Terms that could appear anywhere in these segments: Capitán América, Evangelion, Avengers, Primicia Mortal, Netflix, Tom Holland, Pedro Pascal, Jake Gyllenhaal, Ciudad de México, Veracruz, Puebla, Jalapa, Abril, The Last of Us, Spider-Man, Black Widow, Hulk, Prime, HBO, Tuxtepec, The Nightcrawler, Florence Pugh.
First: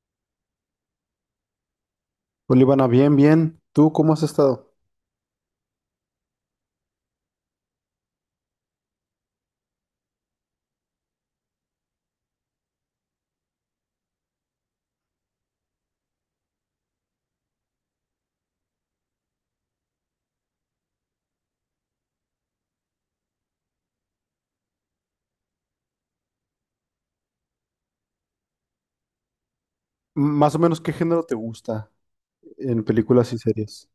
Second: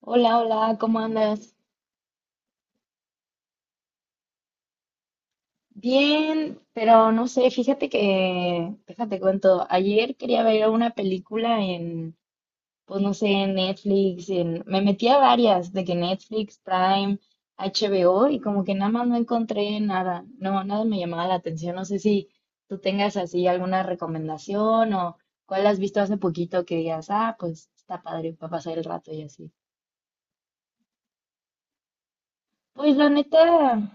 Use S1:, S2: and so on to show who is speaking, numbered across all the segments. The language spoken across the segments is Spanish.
S1: Hola, hola, ¿cómo andas?
S2: Olivana, bien, bien. ¿Tú cómo has estado?
S1: Bien, pero no sé, fíjate que, déjate cuento, ayer quería ver una película en, pues no sé, en Netflix, en, me metí a varias, de que Netflix, Prime, HBO, y como que nada más no encontré nada, no, nada me llamaba la atención, no sé si tú tengas así alguna recomendación o cuál has visto hace poquito que digas, ah, pues está padre para pasar el rato y así.
S2: Más o menos, ¿qué género te gusta en
S1: Pues la
S2: películas y
S1: neta.
S2: series?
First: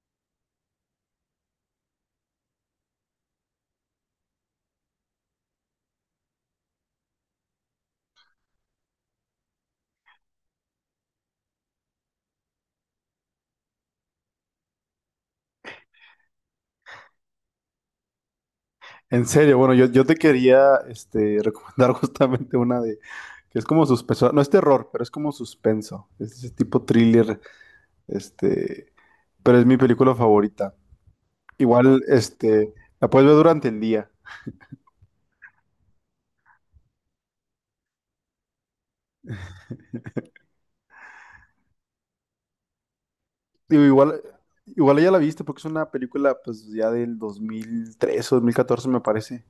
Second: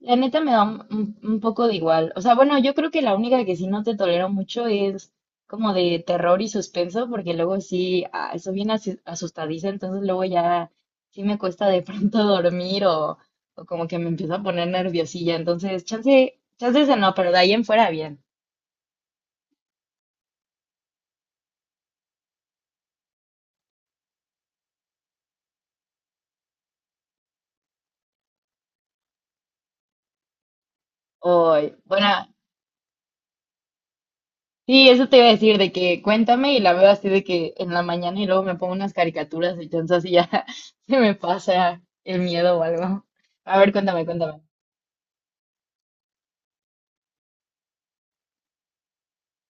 S1: La neta me da un, un poco de igual. O sea, bueno, yo creo que la única que sí no te tolero mucho es como de terror y suspenso, porque luego sí, soy bien asustadiza, entonces luego ya sí me cuesta de pronto dormir o como que me empiezo a poner nerviosilla. Entonces, chance ese no, pero de ahí en fuera bien.
S2: En serio, bueno, yo te quería recomendar justamente una de que es como suspenso, no es terror, pero es como suspenso, es ese tipo thriller, este, pero es mi película favorita.
S1: O,
S2: Igual,
S1: bueno,
S2: la puedes ver durante el día.
S1: sí, eso te iba a decir, de que cuéntame y la veo así de que en la mañana y luego me pongo unas caricaturas y entonces así ya se me pasa el miedo o algo. A ver,
S2: Digo, igual,
S1: cuéntame.
S2: igual ya la viste porque es una película pues ya del 2013 o 2014 me parece.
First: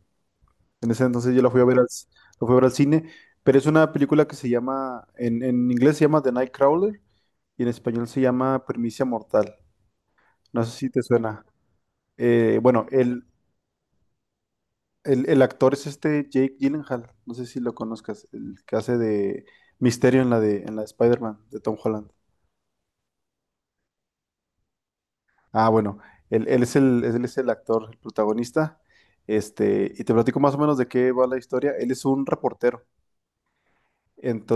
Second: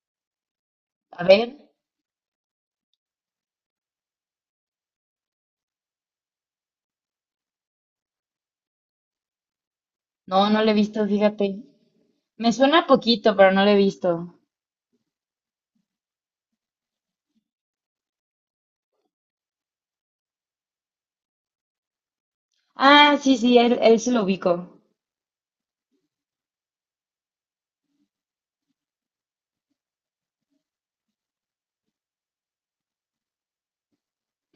S2: En ese
S1: A
S2: entonces yo
S1: ver,
S2: la fui a ver la fui a ver al cine, pero es una película que se llama, en inglés se llama The Nightcrawler y en español se llama Primicia Mortal.
S1: no, no
S2: No
S1: lo he
S2: sé si te
S1: visto,
S2: suena.
S1: fíjate. Me
S2: Bueno,
S1: suena poquito, pero no lo he visto.
S2: el actor es este Jake Gyllenhaal, no sé si lo conozcas, el que hace de Misterio en la de Spider-Man de Tom Holland.
S1: Ah, sí, sí, él se lo ubico.
S2: Ah, bueno, él es el actor, el protagonista. Y te platico más o menos de qué va la historia. Él es un reportero.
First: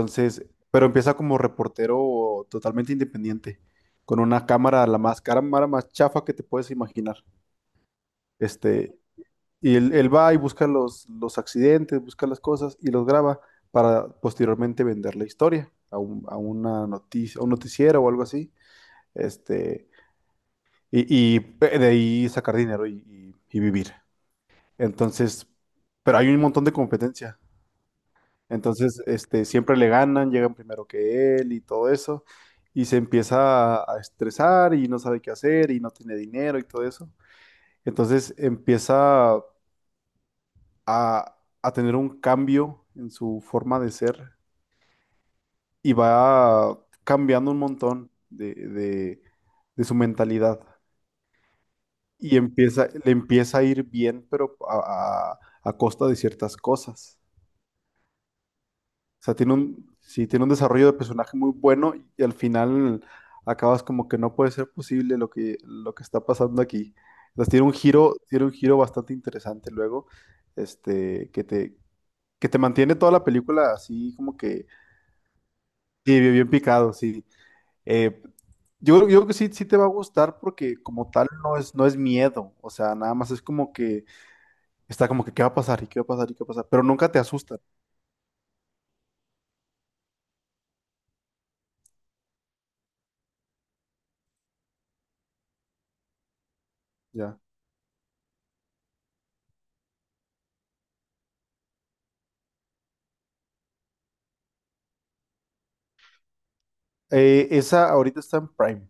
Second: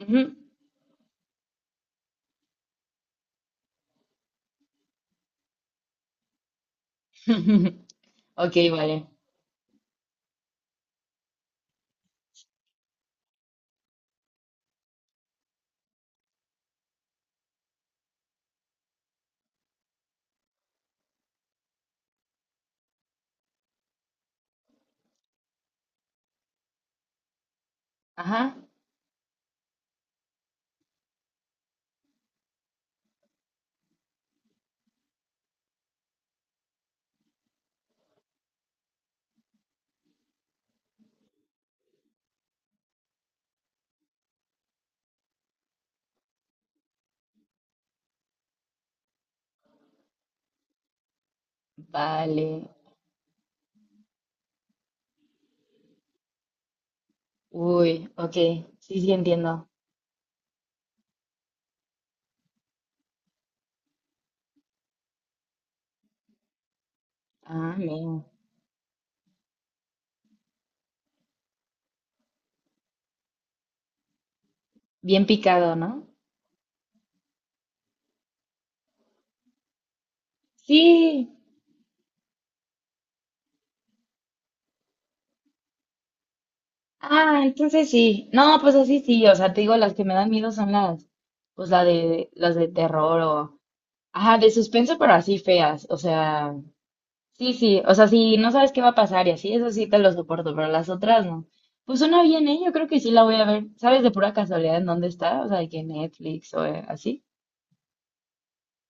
S1: Ujú.
S2: pero empieza como reportero totalmente independiente, con una cámara, la más cámara más chafa que te puedes imaginar.
S1: Ok,
S2: Este,
S1: vale.
S2: y él va y busca los accidentes, busca las cosas y los graba para posteriormente vender la historia a una noticia, a un noticiero o algo así. Este, y de ahí sacar dinero y vivir. Entonces, pero hay un montón de competencia.
S1: Ajá,
S2: Entonces, siempre le ganan, llegan primero que él y todo eso, y se empieza a estresar y no sabe qué hacer y no tiene dinero y todo eso. Entonces empieza a tener un cambio en su forma de ser y va cambiando un montón de su mentalidad. Y
S1: vale.
S2: empieza, le empieza a ir bien, pero a costa de ciertas cosas.
S1: Uy, ok, sí, sí,
S2: O sea,
S1: entiendo.
S2: tiene un desarrollo de personaje muy bueno y al final acabas como que no puede ser posible lo que está pasando aquí. Entonces
S1: Ah, mira.
S2: tiene un giro bastante interesante luego, este, que te, que te mantiene toda la película así como que
S1: Bien picado, ¿no?
S2: sí, bien, bien picado, sí. Eh, yo creo que sí, sí te va a gustar porque
S1: Sí.
S2: como tal no es, no es miedo, o sea, nada más es como que está como que qué va a pasar y qué va a pasar y qué va a pasar, pero nunca te
S1: Ah,
S2: asustan,
S1: entonces sí. No, pues así sí, o sea, te digo, las que me dan miedo son las, pues la de, las de terror o, ajá, de suspenso, pero así feas, o sea.
S2: ya.
S1: Sí, sí, o sea, si no sabes qué va a pasar y así, eso sí te lo soporto, pero las otras no. Pues suena bien, ¿eh? Yo creo que sí la voy a ver. ¿Sabes de pura casualidad en dónde está? O sea, de que Netflix o así.
S2: Esa ahorita está en Prime.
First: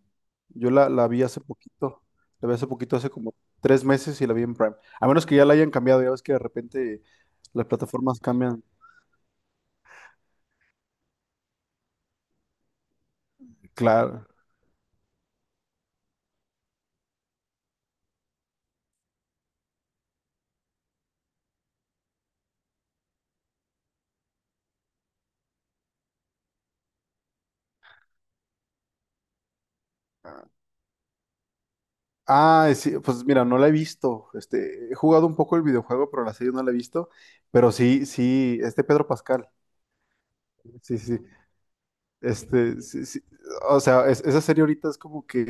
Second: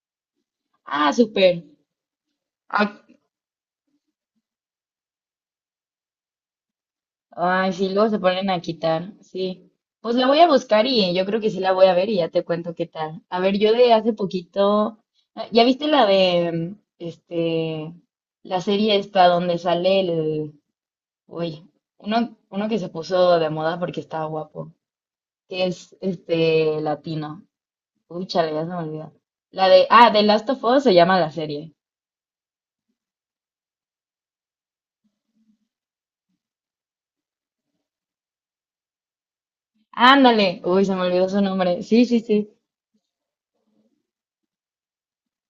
S2: La
S1: Ah,
S2: vi hace
S1: súper.
S2: poquito. La vi hace poquito,
S1: Ah,
S2: hace como 3 meses y la vi en Prime. A menos que ya la hayan cambiado. Ya ves que de repente las
S1: ay, sí, luego se
S2: plataformas
S1: ponen a
S2: cambian.
S1: quitar, sí. Pues la voy a buscar y yo creo que sí la voy a ver y ya te cuento qué tal. A ver, yo de hace
S2: Claro.
S1: poquito, ah, ¿ya viste la de, la serie esta donde sale el, uy, uno que se puso de moda porque estaba guapo? Que es este latino. Uy, chale, ya se me olvidó. La de, ah, The Last of Us se llama la serie.
S2: Ah, sí, pues mira, no la he visto. He jugado un poco el videojuego, pero la serie no la he visto. Pero sí, sí, este Pedro Pascal.
S1: Ándale, uy, se
S2: Sí, sí,
S1: me
S2: sí.
S1: olvidó su nombre. Sí, sí, sí.
S2: Este, sí, sí. O sea, esa serie ahorita es como que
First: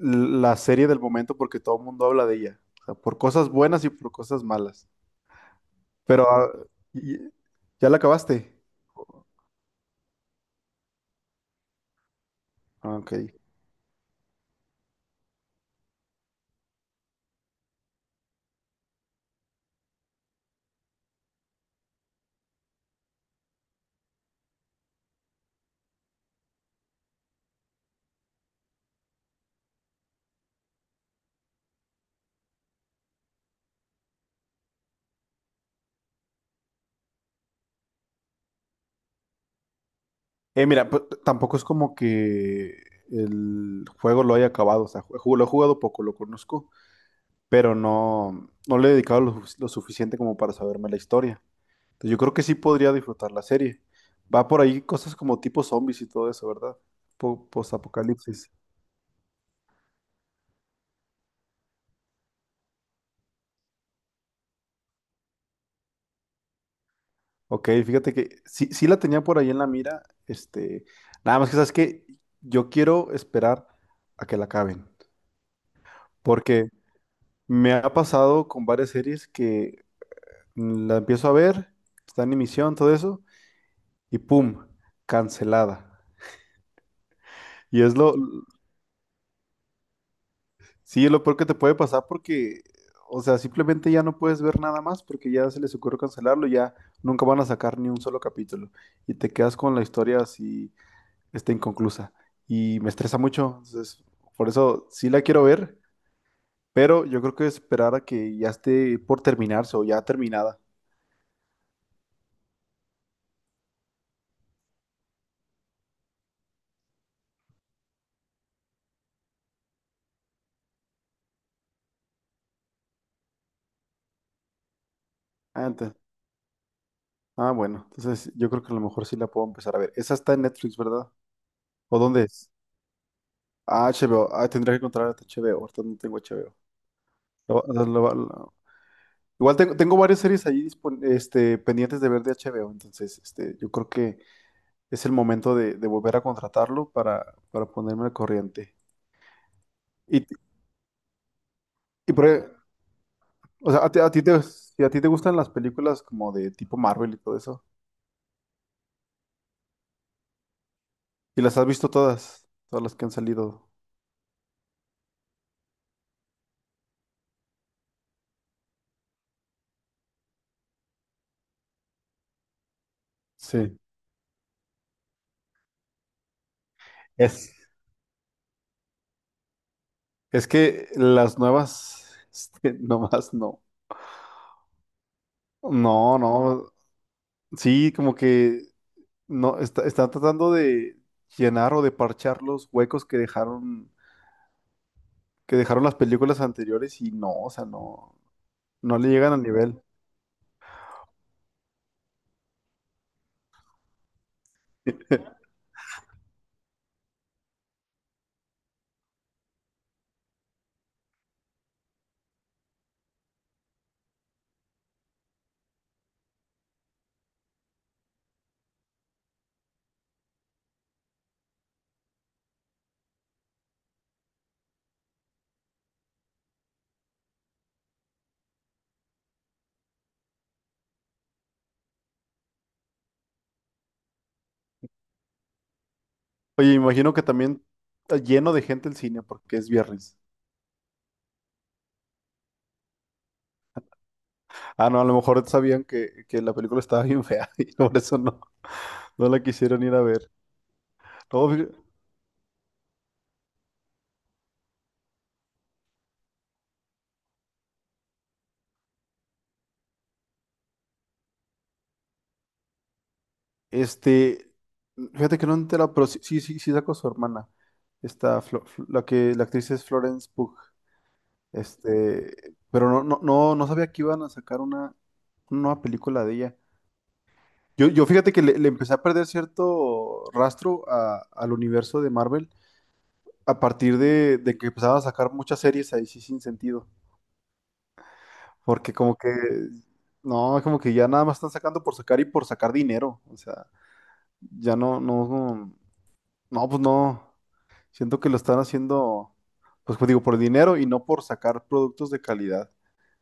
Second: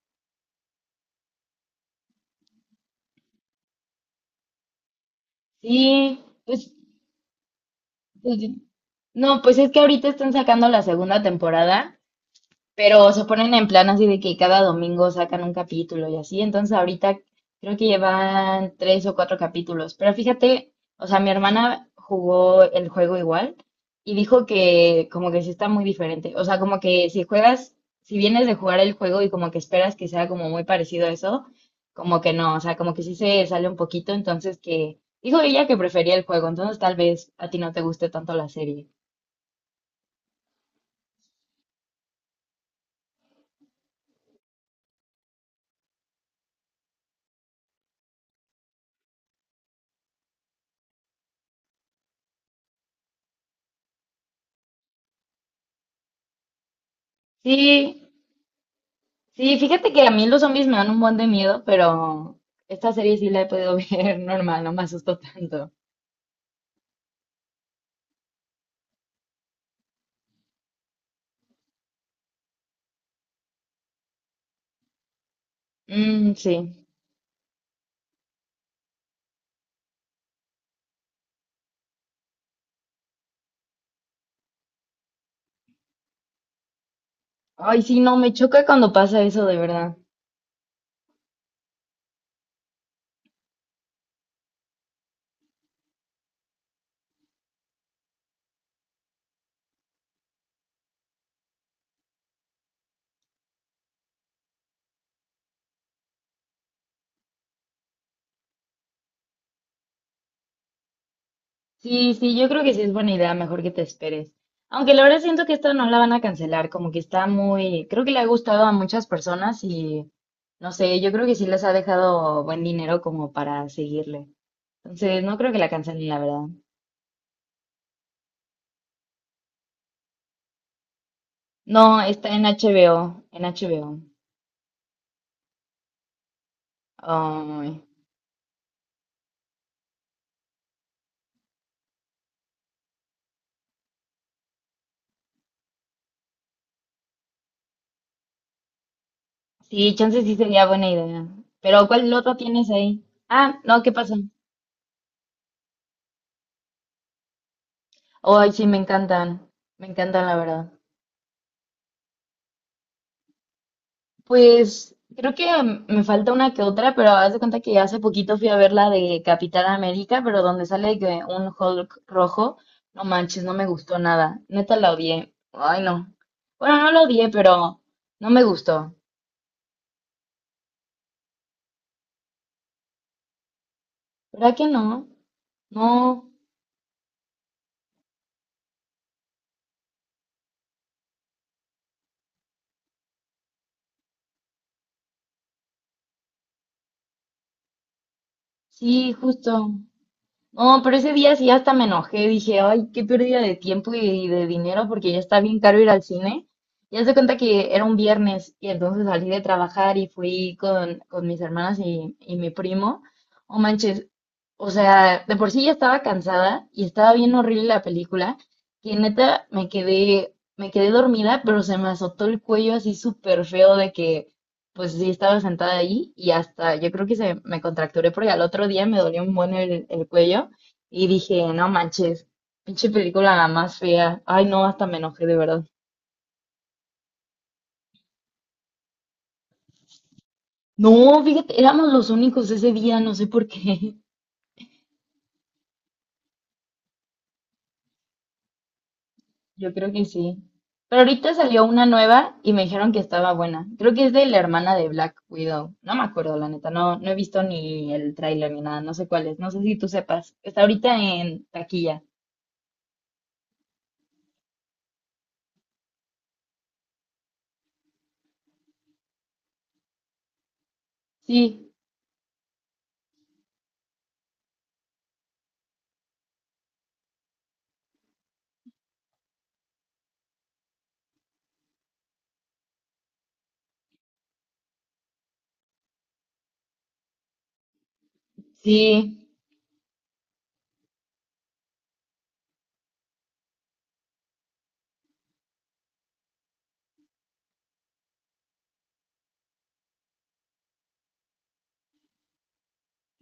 S2: la serie del momento porque todo el mundo habla de ella. O sea, por cosas buenas y por cosas malas.
S1: Sí,
S2: Pero ah,
S1: pues,
S2: y- ya la
S1: pues,
S2: acabaste.
S1: no, pues es que ahorita están sacando la segunda temporada.
S2: Ah,
S1: Pero
S2: ok.
S1: se ponen en plan así de que cada domingo sacan un capítulo y así. Entonces ahorita creo que llevan tres o cuatro capítulos. Pero fíjate, o sea, mi hermana jugó el juego igual y dijo que como que sí está muy diferente. O sea, como que si juegas, si vienes de jugar el juego y como que esperas que sea como muy parecido a eso, como que no, o sea, como que sí se sale un poquito. Entonces que dijo ella que prefería el juego. Entonces tal vez a ti no te guste tanto la serie.
S2: Mira, pues, tampoco es como que el juego lo haya acabado. O sea, lo he jugado poco, lo conozco, pero no, no le he dedicado lo suficiente como para saberme la historia. Entonces, yo creo que sí podría disfrutar la serie. Va por ahí cosas como tipo zombies y todo eso, ¿verdad?
S1: Sí,
S2: Post-apocalipsis.
S1: sí, fíjate que a mí los zombies me dan un buen de miedo, pero esta serie sí la he podido ver normal, no me asustó tanto.
S2: Ok, fíjate que sí, sí la tenía por ahí en la mira. Nada más que sabes que yo quiero esperar a que la acaben.
S1: Mm,
S2: Porque
S1: sí.
S2: me ha pasado con varias series que la empiezo a ver, está en emisión, todo eso, y ¡pum! Cancelada.
S1: Ay,
S2: Y es
S1: sí,
S2: lo,
S1: no, me choca cuando pasa eso, de verdad.
S2: sí, es lo peor que te puede pasar porque, o sea, simplemente ya no puedes ver nada más porque ya se les ocurrió cancelarlo, ya nunca van a sacar ni un solo capítulo. Y te quedas con la historia así, está inconclusa. Y me estresa mucho, entonces, por eso sí la quiero ver, pero yo creo que esperar a que ya esté por terminarse o ya terminada.
S1: Sí, sí, yo creo que sí es buena idea, mejor que te esperes. Aunque la verdad siento que esta no la van a cancelar, como que está muy, creo que le ha gustado a muchas personas y no sé, yo creo que sí les ha dejado buen dinero como para seguirle. Entonces, no creo que
S2: Ah,
S1: la
S2: ente-
S1: cancelen, la verdad.
S2: Ah, bueno, entonces yo creo que a lo mejor sí la puedo empezar a ver. Esa está en Netflix, ¿verdad? ¿O
S1: No,
S2: dónde
S1: está en
S2: es?
S1: HBO, en
S2: Ah,
S1: HBO.
S2: HBO. Ah, tendría que encontrar hasta HBO. Ahorita no tengo HBO. Lo-
S1: Ay.
S2: lo- lo- lo- Igual tengo, tengo varias series ahí pendientes de ver de HBO, entonces yo creo que es el momento de volver a contratarlo para ponerme al corriente.
S1: Sí, chance
S2: Y,
S1: sí sería buena idea. Pero ¿cuál
S2: y por
S1: otro
S2: e-
S1: tienes ahí? Ah,
S2: o
S1: no,
S2: sea,
S1: ¿qué pasó?
S2: si a ti te gustan las películas como de tipo Marvel y todo eso,
S1: Ay, sí, me encantan. Me encantan, la verdad.
S2: ¿y las has visto todas? Todas las que han salido.
S1: Pues creo que me falta una que otra, pero haz de cuenta que hace poquito fui a ver la de Capitán América, pero donde sale que un Hulk rojo. No manches, no me
S2: Sí.
S1: gustó nada. Neta la odié. Ay, no. Bueno, no la odié,
S2: Es.
S1: pero no me gustó.
S2: Es que las nuevas, nomás no.
S1: ¿Verdad que no?
S2: No,
S1: No.
S2: no. Sí, como que no está, están tratando de llenar o de parchar los huecos que dejaron las películas anteriores y no, o sea, no, no le
S1: Sí,
S2: llegan al
S1: justo.
S2: nivel.
S1: No, pero ese día sí hasta me enojé, dije, ay, qué pérdida de tiempo y de dinero porque ya está bien caro ir al cine. Y haz de cuenta que era un viernes y entonces salí de trabajar y fui con mis hermanas y mi primo. Oh, manches, o sea, de por sí ya estaba cansada y estaba bien horrible la película, que neta me quedé dormida, pero se me azotó el cuello así súper feo de que pues sí, estaba sentada ahí y hasta yo creo que se me contracturé porque al otro día me dolió un buen el cuello y dije, no manches, pinche película la más fea. Ay, no, hasta me enojé de verdad.
S2: Oye, imagino que también está lleno de gente el cine porque es viernes.
S1: No, fíjate, éramos los únicos ese día, no sé por qué.
S2: Ah, no, a lo mejor sabían que la película estaba bien fea y por eso no, no la
S1: Yo
S2: quisieron
S1: creo
S2: ir a
S1: que
S2: ver.
S1: sí. Pero ahorita
S2: No,
S1: salió
S2: fí-
S1: una nueva y me dijeron que estaba buena. Creo que es de la hermana de Black Widow. No me acuerdo, la neta. No, no he visto ni el tráiler ni nada. No sé cuál es. No sé si tú sepas. Está ahorita en taquilla.
S2: Este, fíjate que no entera, pero sí, sí, sí, sí sacó su hermana. Esta, la actriz es Florence Pugh.
S1: Sí,
S2: Pero no, no, no, no sabía que iban a sacar una nueva película de ella. Yo fíjate que le empecé a perder cierto rastro al universo de Marvel a partir de que empezaban a sacar muchas series ahí sí sin sentido. Porque
S1: sí.
S2: como que, no, como que ya nada más están sacando por sacar y por sacar dinero. O sea, ya no, no, no, no, pues no. Siento que lo están haciendo, pues como digo, por dinero y no por sacar productos de calidad.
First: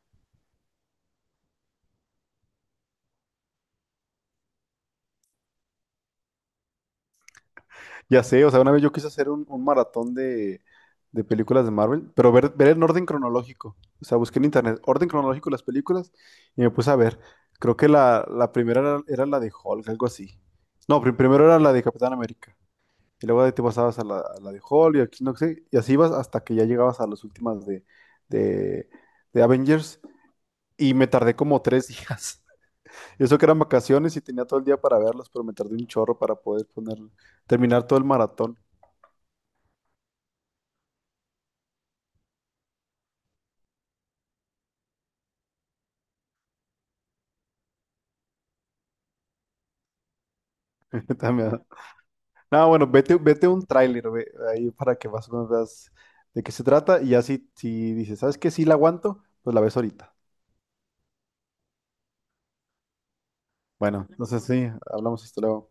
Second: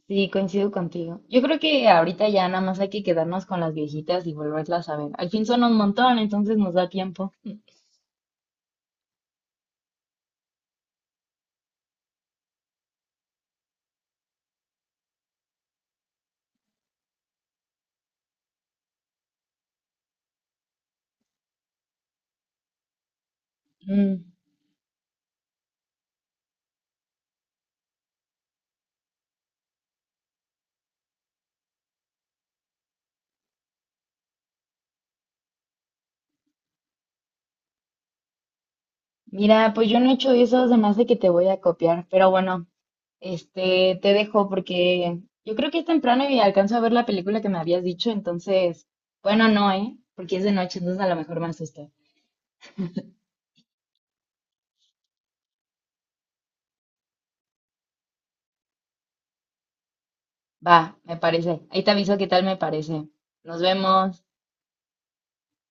S1: Sí, coincido contigo. Yo creo que ahorita ya nada más hay que quedarnos con las viejitas y volverlas a ver. Al fin son un montón, entonces nos da tiempo.
S2: Ya sé, o sea, una vez yo quise hacer un maratón de películas de Marvel, pero ver en orden cronológico. O sea, busqué en internet orden cronológico de las películas y me puse a ver. Creo que era la de Hulk, algo así. No, primero era la de Capitán América. Y luego de ahí te pasabas
S1: Mm,
S2: a la de Hulk y aquí no sé. Y así ibas hasta que ya llegabas a las últimas de, de Avengers. Y me tardé como 3 días. Eso que eran vacaciones y tenía todo el día para verlos, pero me tardé un chorro para poder terminar todo el maratón.
S1: mira, pues yo no he hecho eso, se me hace que te voy a copiar, pero bueno, te dejo porque yo creo que es temprano y alcanzo a ver la película que me habías dicho, entonces, bueno, no, ¿eh? Porque es de noche, entonces a lo mejor me
S2: También.
S1: asusto.
S2: No, bueno, vete, vete un tráiler ahí para que más o menos veas de qué se trata y ya si, si dices, ¿sabes qué? Sí la aguanto, pues la ves ahorita.
S1: Va, me parece. Ahí te aviso qué tal me parece. Nos
S2: Bueno,
S1: vemos.
S2: entonces sí, hablamos esto luego.